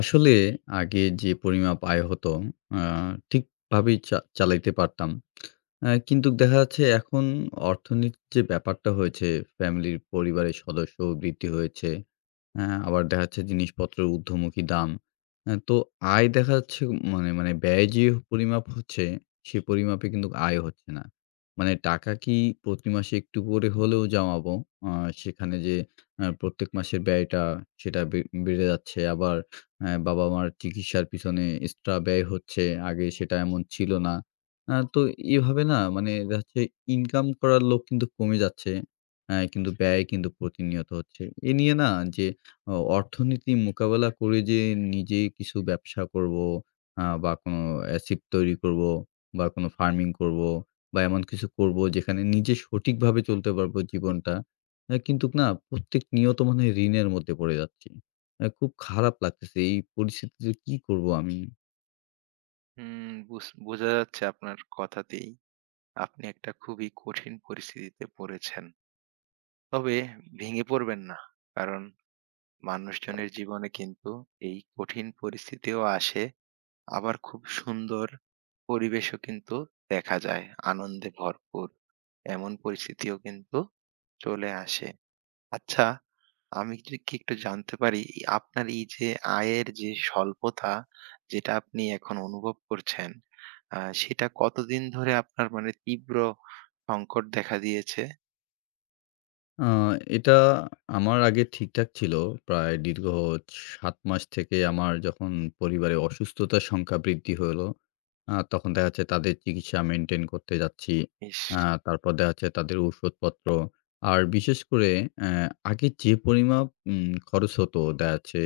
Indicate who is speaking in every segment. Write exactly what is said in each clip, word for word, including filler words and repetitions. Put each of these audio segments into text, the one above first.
Speaker 1: আসলে আগে যে পরিমাপ আয় হতো আ ঠিকভাবেই চা চালাইতে পারতাম। আ কিন্তু দেখা যাচ্ছে এখন অর্থনীতির যে ব্যাপারটা হয়েছে, ফ্যামিলির পরিবারের সদস্য বৃদ্ধি হয়েছে। আ আবার দেখা যাচ্ছে জিনিসপত্রের ঊর্ধ্বমুখী দাম। আ তো আয় দেখা যাচ্ছে মানে মানে ব্যয় যে পরিমাপ হচ্ছে, সে পরিমাপে কিন্তু আয় হচ্ছে না। মানে টাকা কি প্রতি মাসে একটু করে হলেও জমাবো, আ সেখানে যে আ প্রত্যেক মাসের ব্যয়টা সেটা বে বেড়ে যাচ্ছে। আবার হ্যাঁ, বাবা-মার চিকিৎসার পিছনে এক্সট্রা ব্যয় হচ্ছে। আগে সেটা এমন ছিল না। আ তো এভাবে না মানে দেখা যাচ্ছে ইনকাম করার লোক কিন্তু কমে যাচ্ছে। অ্যা কিন্তু ব্যয় কিন্তু প্রতিনিয়ত হচ্ছে। এ নিয়ে না যে অ অর্থনীতি মোকাবেলা করে যে নিজে কিছু ব্যবসা করব আ বা কোনো অ্যাসিড তৈরি করব বা কোনো ফার্মিং করব বা এমন কিছু করব যেখানে নিজে সঠিকভাবে চলতে পারবো জীবনটা। অ্যা কিন্তু না প্রত্যেক নিয়ত মনে হয় ঋণের মধ্যে পড়ে যাচ্ছি। অ্যা খুব খারাপ লাগতেছে। এই পরিস্থিতিতে কি করব আমি?
Speaker 2: হুম, বুঝ বোঝা যাচ্ছে আপনার কথাতেই আপনি একটা খুবই কঠিন পরিস্থিতিতে পড়েছেন। তবে ভেঙে পড়বেন না। কারণ মানুষজনের জীবনে কিন্তু এই কঠিন পরিস্থিতিও আসে, আবার খুব সুন্দর পরিবেশও কিন্তু দেখা যায়, আনন্দে ভরপুর। এমন পরিস্থিতিও কিন্তু চলে আসে। আচ্ছা, আমি যদি কি একটু জানতে পারি, এই আপনার এই যে আয়ের যে স্বল্পতা, যেটা আপনি এখন অনুভব করছেন, আ সেটা কতদিন ধরে আপনার মানে তীব্র সংকট দেখা দিয়েছে?
Speaker 1: আ এটা আমার আগে ঠিকঠাক ছিল। প্রায় দীর্ঘ সাত মাস থেকে আমার যখন পরিবারে অসুস্থতার সংখ্যা বৃদ্ধি হলো, আ তখন দেখা যাচ্ছে তাদের চিকিৎসা মেইনটেইন করতে যাচ্ছি।
Speaker 2: ইস!
Speaker 1: আ তারপর দেখা যাচ্ছে তাদের ওষুধপত্র। আর বিশেষ করে অ্যা আগে যে পরিমাপ উম খরচ হতো দেখা যাচ্ছে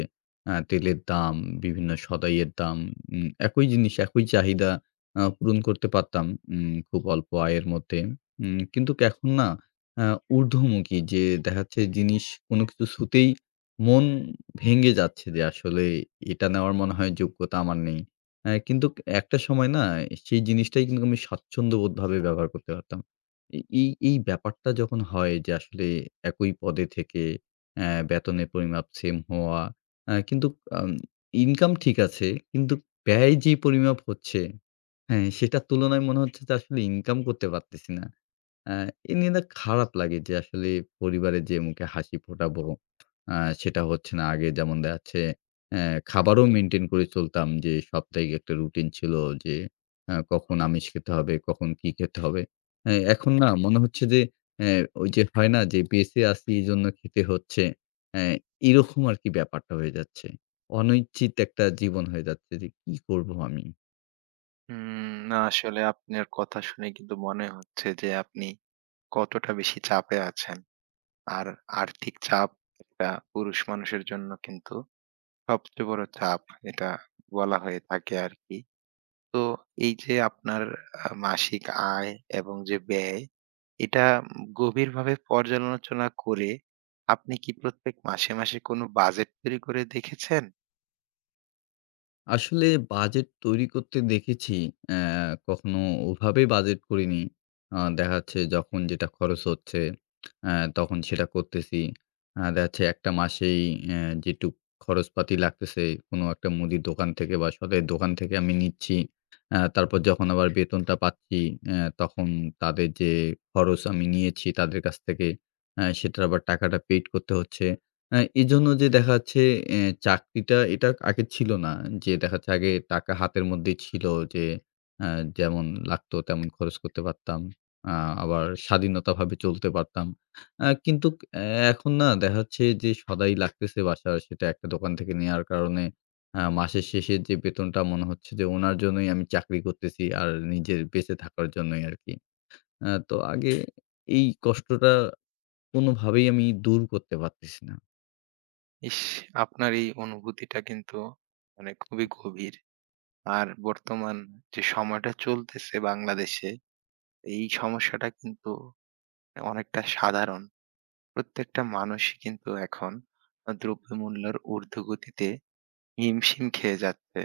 Speaker 1: আ তেলের দাম, বিভিন্ন সদাইয়ের দাম, উম একই জিনিস, একই চাহিদা আ পূরণ করতে পারতাম উম খুব অল্প আয়ের মধ্যে। উম কিন্তু এখন না আ ঊর্ধ্বমুখী যে দেখা যাচ্ছে জিনিস কোনো কিছু ছুঁতেই মন ভেঙে যাচ্ছে যে আসলে এটা নেওয়ার মনে হয় যোগ্যতা আমার নেই। অ্যা কিন্তু একটা সময় না সেই জিনিসটাই কিন্তু আমি স্বাচ্ছন্দ্যবোধভাবে ব্যবহার করতে পারতাম। এ এই এই ব্যাপারটা যখন হয় যে আসলে একই পদে থেকে অ্যা বেতনের পরিমাপ সেম হওয়া, অ্যা কিন্তু আম ইনকাম ঠিক আছে কিন্তু ব্যয় যে পরিমাপ হচ্ছে, হ্যাঁ, সেটার তুলনায় মনে হচ্ছে যে আসলে ইনকাম করতে পারতেছি না। অ্যা এ নিয়ে না খারাপ লাগে যে আসলে পরিবারে যে মুখে হাসি ফোটাবো আ সেটা হচ্ছে না। আগে যেমন দেখা যাচ্ছে অ্যা খাবারও মেইনটেইন করে চলতাম যে সাপ্তাহিক একটা রুটিন ছিল যে অ্যা কখন আমিষ খেতে হবে, কখন কি খেতে হবে। অ্যা এখন না মনে হচ্ছে যে অ্যা ওই যে হয় না যে বেঁচে আছি এজন্য খেতে হচ্ছে। অ্যা এরকম আরকি ব্যাপারটা হয়ে যাচ্ছে। অনিশ্চিত একটা জীবন হয়ে যাচ্ছে যে কি করব আমি?
Speaker 2: উম না আসলে আপনার কথা শুনে কিন্তু মনে হচ্ছে যে আপনি কতটা বেশি চাপে আছেন। আর আর্থিক চাপ একটা পুরুষ মানুষের জন্য কিন্তু সবচেয়ে বড় চাপ, এটা বলা হয়ে থাকে আরকি। তো এই যে আপনার আ মাসিক আয় এবং যে ব্যয়, এটা গভীরভাবে পর্যালোচনা করে আপনি কি প্রত্যেক মাসে, মাসে কোনো বাজেট তৈরি করে দেখেছেন?
Speaker 1: আসলে বাজেট তৈরি করতে দেখেছি। অ্যা কখনো ওভাবে বাজেট করিনি। আ দেখা যাচ্ছে যখন যেটা খরচ হচ্ছে, অ্যা তখন সেটা করতেছি। আ দেখা যাচ্ছে একটা মাসেই অ্যা যেটুক খরচপাতি লাগতেছে কোনো একটা মুদির দোকান থেকে বা সদের দোকান থেকে আমি নিচ্ছি। অ্যা তারপর যখন আবার বেতনটা পাচ্ছি, অ্যা তখন তাদের যে খরচ আমি নিয়েছি তাদের কাছ থেকে, অ্যা সেটার আবার টাকাটা পেইড করতে হচ্ছে। আ এজন্য যে দেখা যাচ্ছে এ চাকরিটা এটা আগে ছিল না। যে দেখা যাচ্ছে আগে টাকা হাতের মধ্যেই ছিল যে আ যেমন লাগতো তেমন খরচ করতে পারতাম। আ আবার স্বাধীনতাভাবে চলতে পারতাম। আ কিন্তু এ এখন না দেখা যাচ্ছে যে সদাই লাগতেছে বাসার সেটা একটা দোকান থেকে নেয়ার কারণে আ মাসের শেষে যে বেতনটা মনে হচ্ছে যে ওনার জন্যই আমি চাকরি করতেছি আর নিজের বেঁচে থাকার জন্যই আরকি। আ তো আগে এই কষ্টটা কোনোভাবেই আমি দূর করতে পারতেছি না।
Speaker 2: ইস! আপনার এই অনুভূতিটা কিন্তু মানে খুবই গভীর। আর বর্তমান যে সময়টা চলতেছে বাংলাদেশে, এই সমস্যাটা কিন্তু অনেকটা সাধারণ। প্রত্যেকটা মানুষই কিন্তু এখন আ দ্রব্যমূল্যের ঊর্ধ্বগতিতে হিমশিম খেয়ে যাচ্ছে।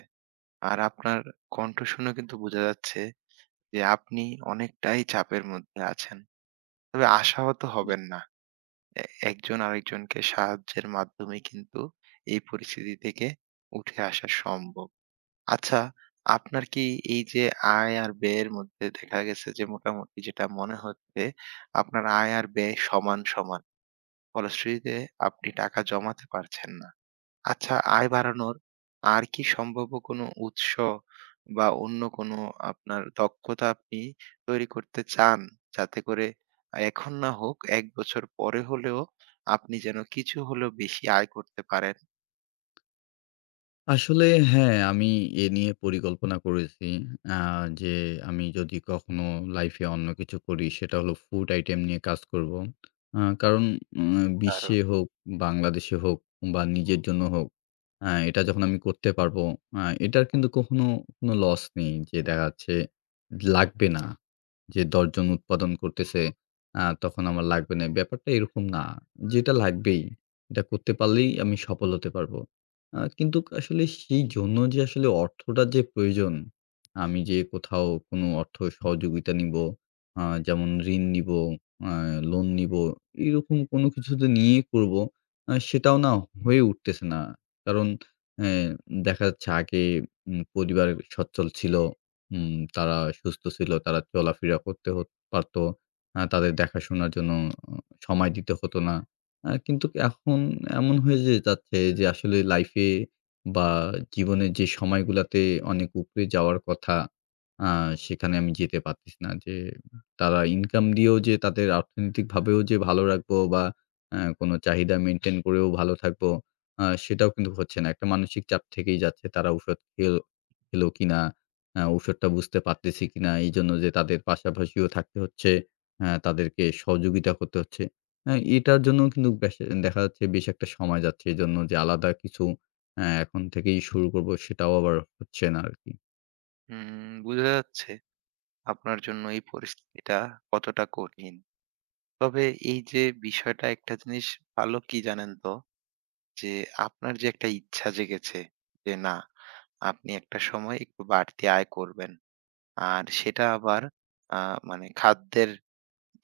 Speaker 2: আর আপনার কণ্ঠ শুনে কিন্তু বোঝা যাচ্ছে যে আপনি অনেকটাই চাপের মধ্যে আছেন। তবে আশাহত হবেন না। এ একজন আরেকজনকে সাহায্যের মাধ্যমে কিন্তু এই পরিস্থিতি থেকে উঠে আসা সম্ভব। আচ্ছা, আপনার কি এই যে আয় আর ব্যয়ের মধ্যে দেখা গেছে যে মোটামুটি যেটা মনে হচ্ছে আপনার আয় আর ব্যয় সমান, সমান। ফলশ্রুতিতে আপনি টাকা জমাতে পারছেন না। আচ্ছা, আয় বাড়ানোর আর কি সম্ভাব্য কোনো উৎস বা অন্য কোনো আপনার দক্ষতা আপনি তৈরি করতে চান? যাতে করে এখন না হোক এক বছর পরে হলেও আপনি যেন কিছু হলেও বেশি আয় করতে পারেন।
Speaker 1: আসলে হ্যাঁ, আমি এ নিয়ে পরিকল্পনা করেছি। আ যে আমি যদি কখনো লাইফে অন্য কিছু করি সেটা হলো ফুড আইটেম নিয়ে কাজ করব। আ কারণ উম
Speaker 2: কারণ
Speaker 1: বিশ্বে হোক, বাংলাদেশে হোক বা নিজের জন্য হোক, আ এটা যখন আমি করতে পারবো, আ এটার কিন্তু কখনো কোনো লস নেই। যে দেখা যাচ্ছে লাগবে না। যে দশ জন উৎপাদন করতেছে, আ তখন আমার লাগবে না। ব্যাপারটা এরকম না। যেটা লাগবেই, এটা করতে পারলেই আমি সফল হতে পারবো। আ কিন্তু আসলে সেই জন্য যে আসলে অর্থটা যে প্রয়োজন, আমি যে কোথাও কোনো অর্থ সহযোগিতা নিবো, আ যেমন ঋণ নিবো, আ লোন নিবো, এরকম কোনো কিছু তো নিয়েই করবো। আ সেটাও না হয়ে উঠতেছে না। কারণ অ্যা দেখা যাচ্ছে আগে উম পরিবার সচ্ছল ছিল। উম তারা সুস্থ ছিল, তারা চলাফেরা করতে হত পারত। আ তাদের দেখাশোনার জন্য অ সময় দিতে হতো না। আ কিন্তু এখন এমন হয়ে যে যাচ্ছে যে আসলে লাইফে বা জীবনের যে সময়গুলাতে অনেক উপরে যাওয়ার কথা, আ সেখানে আমি যেতে পারতেছি না। যে তারা ইনকাম দিয়েও যে তাদের অর্থনৈতিকভাবেও যে ভালো রাখবো বা অ্যা কোনো চাহিদা মেইনটেইন করেও ভালো থাকবো, আ সেটাও কিন্তু হচ্ছে না। একটা মানসিক চাপ থেকেই যাচ্ছে। তারা ঔষধ খেল খেলো কিনা, আ ঔষধটা বুঝতে পারতেছি কিনা। এইজন্য যে তাদের পাশাপাশিও থাকতে হচ্ছে, অ্যা তাদেরকে সহযোগিতা করতে হচ্ছে। হ্যাঁ, এটার জন্য কিন্তু বেশ দেখা যাচ্ছে বেশ একটা সময় যাচ্ছে। এজন্য যে আলাদা কিছু অ্যা এখন থেকেই শুরু করব সেটাও আবার হচ্ছে না আরকি।
Speaker 2: উম বোঝা যাচ্ছে আপনার জন্য এই পরিস্থিতিটা কতটা কঠিন। তবে এই যে বিষয়টা একটা জিনিস ভালো কি জানেন তো? যে আপনার যে একটা ইচ্ছা জেগেছে যে না, আপনি একটা সময় একটু বাড়তি আয় করবেন। আর সেটা আবার আ মানে খাদ্যের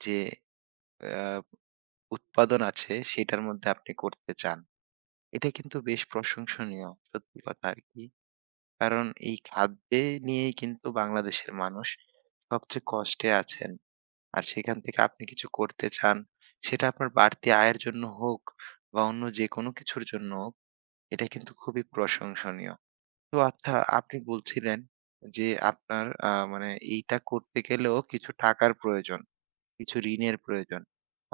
Speaker 2: যে আ উৎপাদন আছে সেটার মধ্যে আপনি করতে চান। এটা কিন্তু বেশ প্রশংসনীয় সত্যি কথা আরকি। কারণ এই খাদ্যে নিয়েই কিন্তু বাংলাদেশের মানুষ সবচেয়ে কষ্টে আছেন। আর সেখান থেকে আপনি কিছু করতে চান, সেটা আপনার বাড়তি আয়ের জন্য হোক বা অন্য যেকোনো কিছুর জন্য হোক, এটা কিন্তু খুবই প্রশংসনীয়। তো আচ্ছা আপনি বলছিলেন যে আপনার আ মানে এইটা করতে গেলেও কিছু টাকার প্রয়োজন। কিছু ঋণের প্রয়োজন।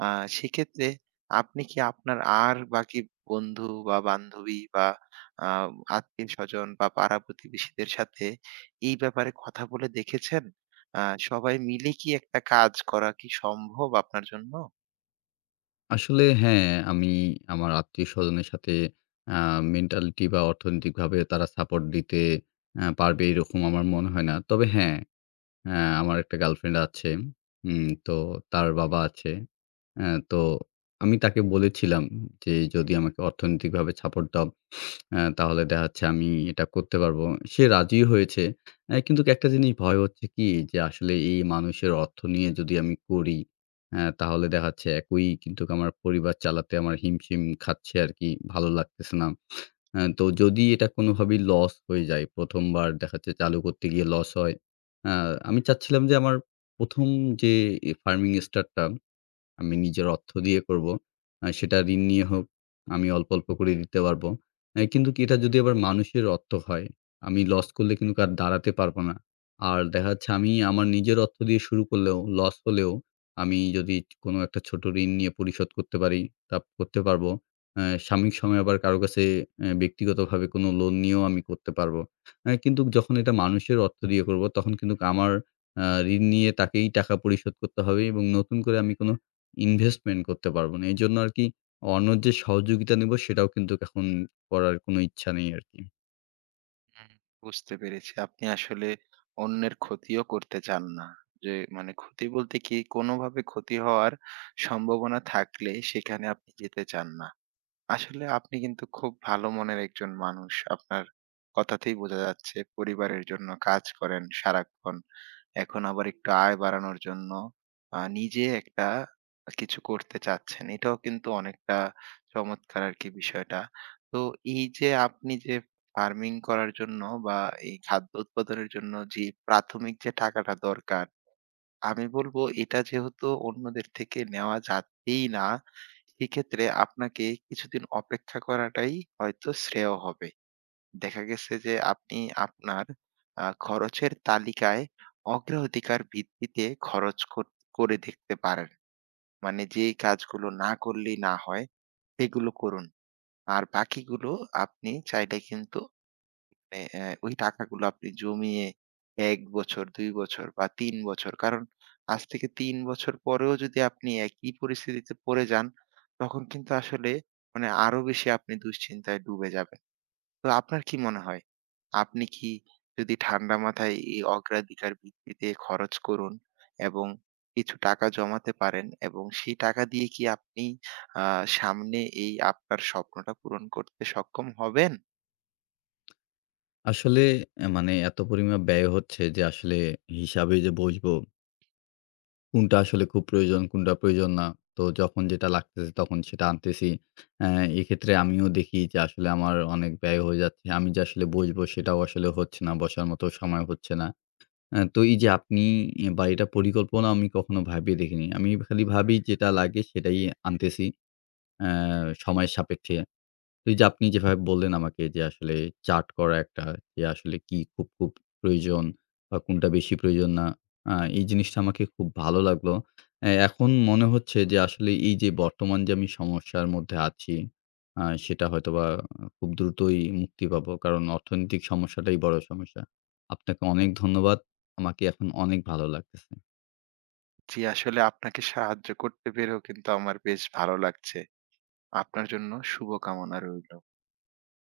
Speaker 2: আ সেক্ষেত্রে আপনি কি আপনার আর বাকি বন্ধু বা বান্ধবী বা আ আত্মীয়স্বজন বা পাড়া প্রতিবেশীদের সাথে এই ব্যাপারে কথা বলে দেখেছেন? আ সবাই মিলে কি একটা কাজ করা কি সম্ভব আপনার জন্য?
Speaker 1: আসলে হ্যাঁ, আমি আমার আত্মীয়স্বজনের সাথে আ মেন্টালিটি বা অর্থনৈতিকভাবে তারা সাপোর্ট দিতে অ্যা পারবে এরকম আমার মনে হয় না। তবে হ্যাঁ, অ্যা আমার একটা গার্লফ্রেন্ড আছে। উম তো তার বাবা আছে। অ্যা তো আমি তাকে বলেছিলাম যে, "যদি আমাকে অর্থনৈতিকভাবে সাপোর্ট দাও" আ তাহলে দেখা যাচ্ছে আমি এটা করতে পারবো। সে রাজিও হয়েছে। অ্যা কিন্তু একটা জিনিস ভয় হচ্ছে কি যে আসলে এই মানুষের অর্থ নিয়ে যদি আমি করি, অ্যা তাহলে দেখা যাচ্ছে একই কিন্তু আমার পরিবার চালাতে আমার হিমশিম খাচ্ছে আরকি। ভালো লাগতেছে না। অ্যা তো যদি এটা কোনোভাবেই লস হয়ে যায়, ১ম বার দেখা যাচ্ছে চালু করতে গিয়ে লস হয়। আ আমি চাচ্ছিলাম যে আমার ১ম যে এ ফার্মিং স্টার্ট টা আমি নিজের অর্থ দিয়ে করব। আ সেটা ঋণ নিয়ে হোক, আমি অল্প, অল্প করে দিতে পারব। অ্যা কিন্তু কি এটা যদি আবার মানুষের অর্থ হয়, আমি লস করলে কিন্তু আর দাঁড়াতে পারব না। আর দেখা যাচ্ছে আমি আমার নিজের অর্থ দিয়ে শুরু করলেও, লস হলেও আমি যদি কোনো একটা ছোট ঋণ নিয়ে পরিশোধ করতে পারি, তা করতে পারব। অ্যা সাময়িক সময়ে আবার কারো কাছে অ্যা ব্যক্তিগতভাবে কোনো লোন নিয়েও আমি করতে পারব। অ্যা কিন্তু যখন এটা মানুষের অর্থ দিয়ে করব, তখন কিন্তু আমার আ ঋণ নিয়ে তাকেই টাকা পরিশোধ করতে হবে এবং নতুন করে আমি কোন ইনভেস্টমেন্ট করতে পারব না। এজন্য আরকি অন্যের যে সহযোগিতা নিব সেটাও কিন্তু এখন করার কোনো ইচ্ছা নেই আরকি।
Speaker 2: হুম। বুঝতে পেরেছি। আপনি আসলে অন্যের ক্ষতিও করতে চান না। যে মানে ক্ষতি বলতে কি কোনোভাবে ক্ষতি হওয়ার সম্ভাবনা থাকলে সেখানে আপনি যেতে চান না। আসলে আপনি কিন্তু খুব ভালো মনের একজন মানুষ। আপনার কথাতেই বোঝা যাচ্ছে পরিবারের জন্য কাজ করেন সারাক্ষণ। এখন আবার একটু আয় বাড়ানোর জন্য আ নিজে একটা কিছু করতে চাচ্ছেন। এটাও কিন্তু অনেকটা চমৎকার আরকি বিষয়টা। তো এই যে আপনি যে ফার্মিং করার জন্য বা এই খাদ্য উৎপাদনের জন্য যে প্রাথমিক যে টাকাটা দরকার আমি বলবো এটা যেহেতু অন্যদের থেকে নেওয়া যাবেই না, সেক্ষেত্রে আপনাকে কিছুদিন অপেক্ষা করাটাই হয়তো শ্রেয় হবে। দেখা গেছে যে আপনি আপনার আ খরচের তালিকায় অগ্রাধিকার ভিত্তিতে খরচ কর করে দেখতে পারেন। মানে যেই কাজগুলো না করলেই না হয়, সেগুলো করুন। আর বাকিগুলো আপনি চাইলে কিন্তু এ এ ওই টাকাগুলো আপনি জমিয়ে এক বছর, দুই বছর বা তিন বছর কারণ আজ থেকে তিন বছর পরেও যদি আপনি একই পরিস্থিতিতে পড়ে যান, তখন কিন্তু আসলে মানে আরো বেশি আপনি দুশ্চিন্তায় ডুবে যাবেন। তো আপনার কি মনে হয়? আপনি কি যদি ঠান্ডা মাথায় এই অগ্রাধিকার ভিত্তিতে খরচ করুন এবং কিছু টাকা জমাতে পারেন এবং সেই টাকা দিয়ে কি আপনি আ সামনে এই আপনার স্বপ্নটা পূরণ করতে সক্ষম হবেন?
Speaker 1: আসলে অ্যা মানে এত পরিমাণ ব্যয় হচ্ছে যে আসলে হিসাবে যে বসবো, কোনটা আসলে খুব প্রয়োজন, কোনটা প্রয়োজন না। তো যখন যেটা লাগতেছে তখন সেটা আনতেছি। অ্যা এক্ষেত্রে আমিও দেখি যে আসলে আমার অনেক ব্যয় হয়ে যাচ্ছে। আমি যে আসলে বসবো সেটাও আসলে হচ্ছে না, বসার মতো সময় হচ্ছে না। অ্যা তো এই যে আপনি বা এটা পরিকল্পনা আমি কখনো ভাবিয়ে দেখিনি। আমি খালি ভাবি যেটা লাগে সেটাই আনতেছি। অ্যা সময়ের সাপেক্ষে। তো এই যে আপনি যেভাবে বললেন আমাকে যে আসলে চার্ট করা একটা যে আসলে কি খুব, খুব প্রয়োজন বা কোনটা বেশি প্রয়োজন না। আ এই জিনিসটা আমাকে খুব ভালো লাগলো। অ্যা এখন মনে হচ্ছে যে আসলে এই যে বর্তমান যে আমি সমস্যার মধ্যে আছি, আ সেটা হয়তোবা খুব দ্রুতই মুক্তি পাবো। কারণ অর্থনৈতিক সমস্যাটাই বড় সমস্যা। আপনাকে অনেক ধন্যবাদ। আমাকে এখন অনেক ভালো লাগতেছে।
Speaker 2: জি, আসলে আপনাকে সাহায্য করতে পেরেও কিন্তু আমার বেশ ভালো লাগছে। আপনার জন্য শুভকামনা রইল।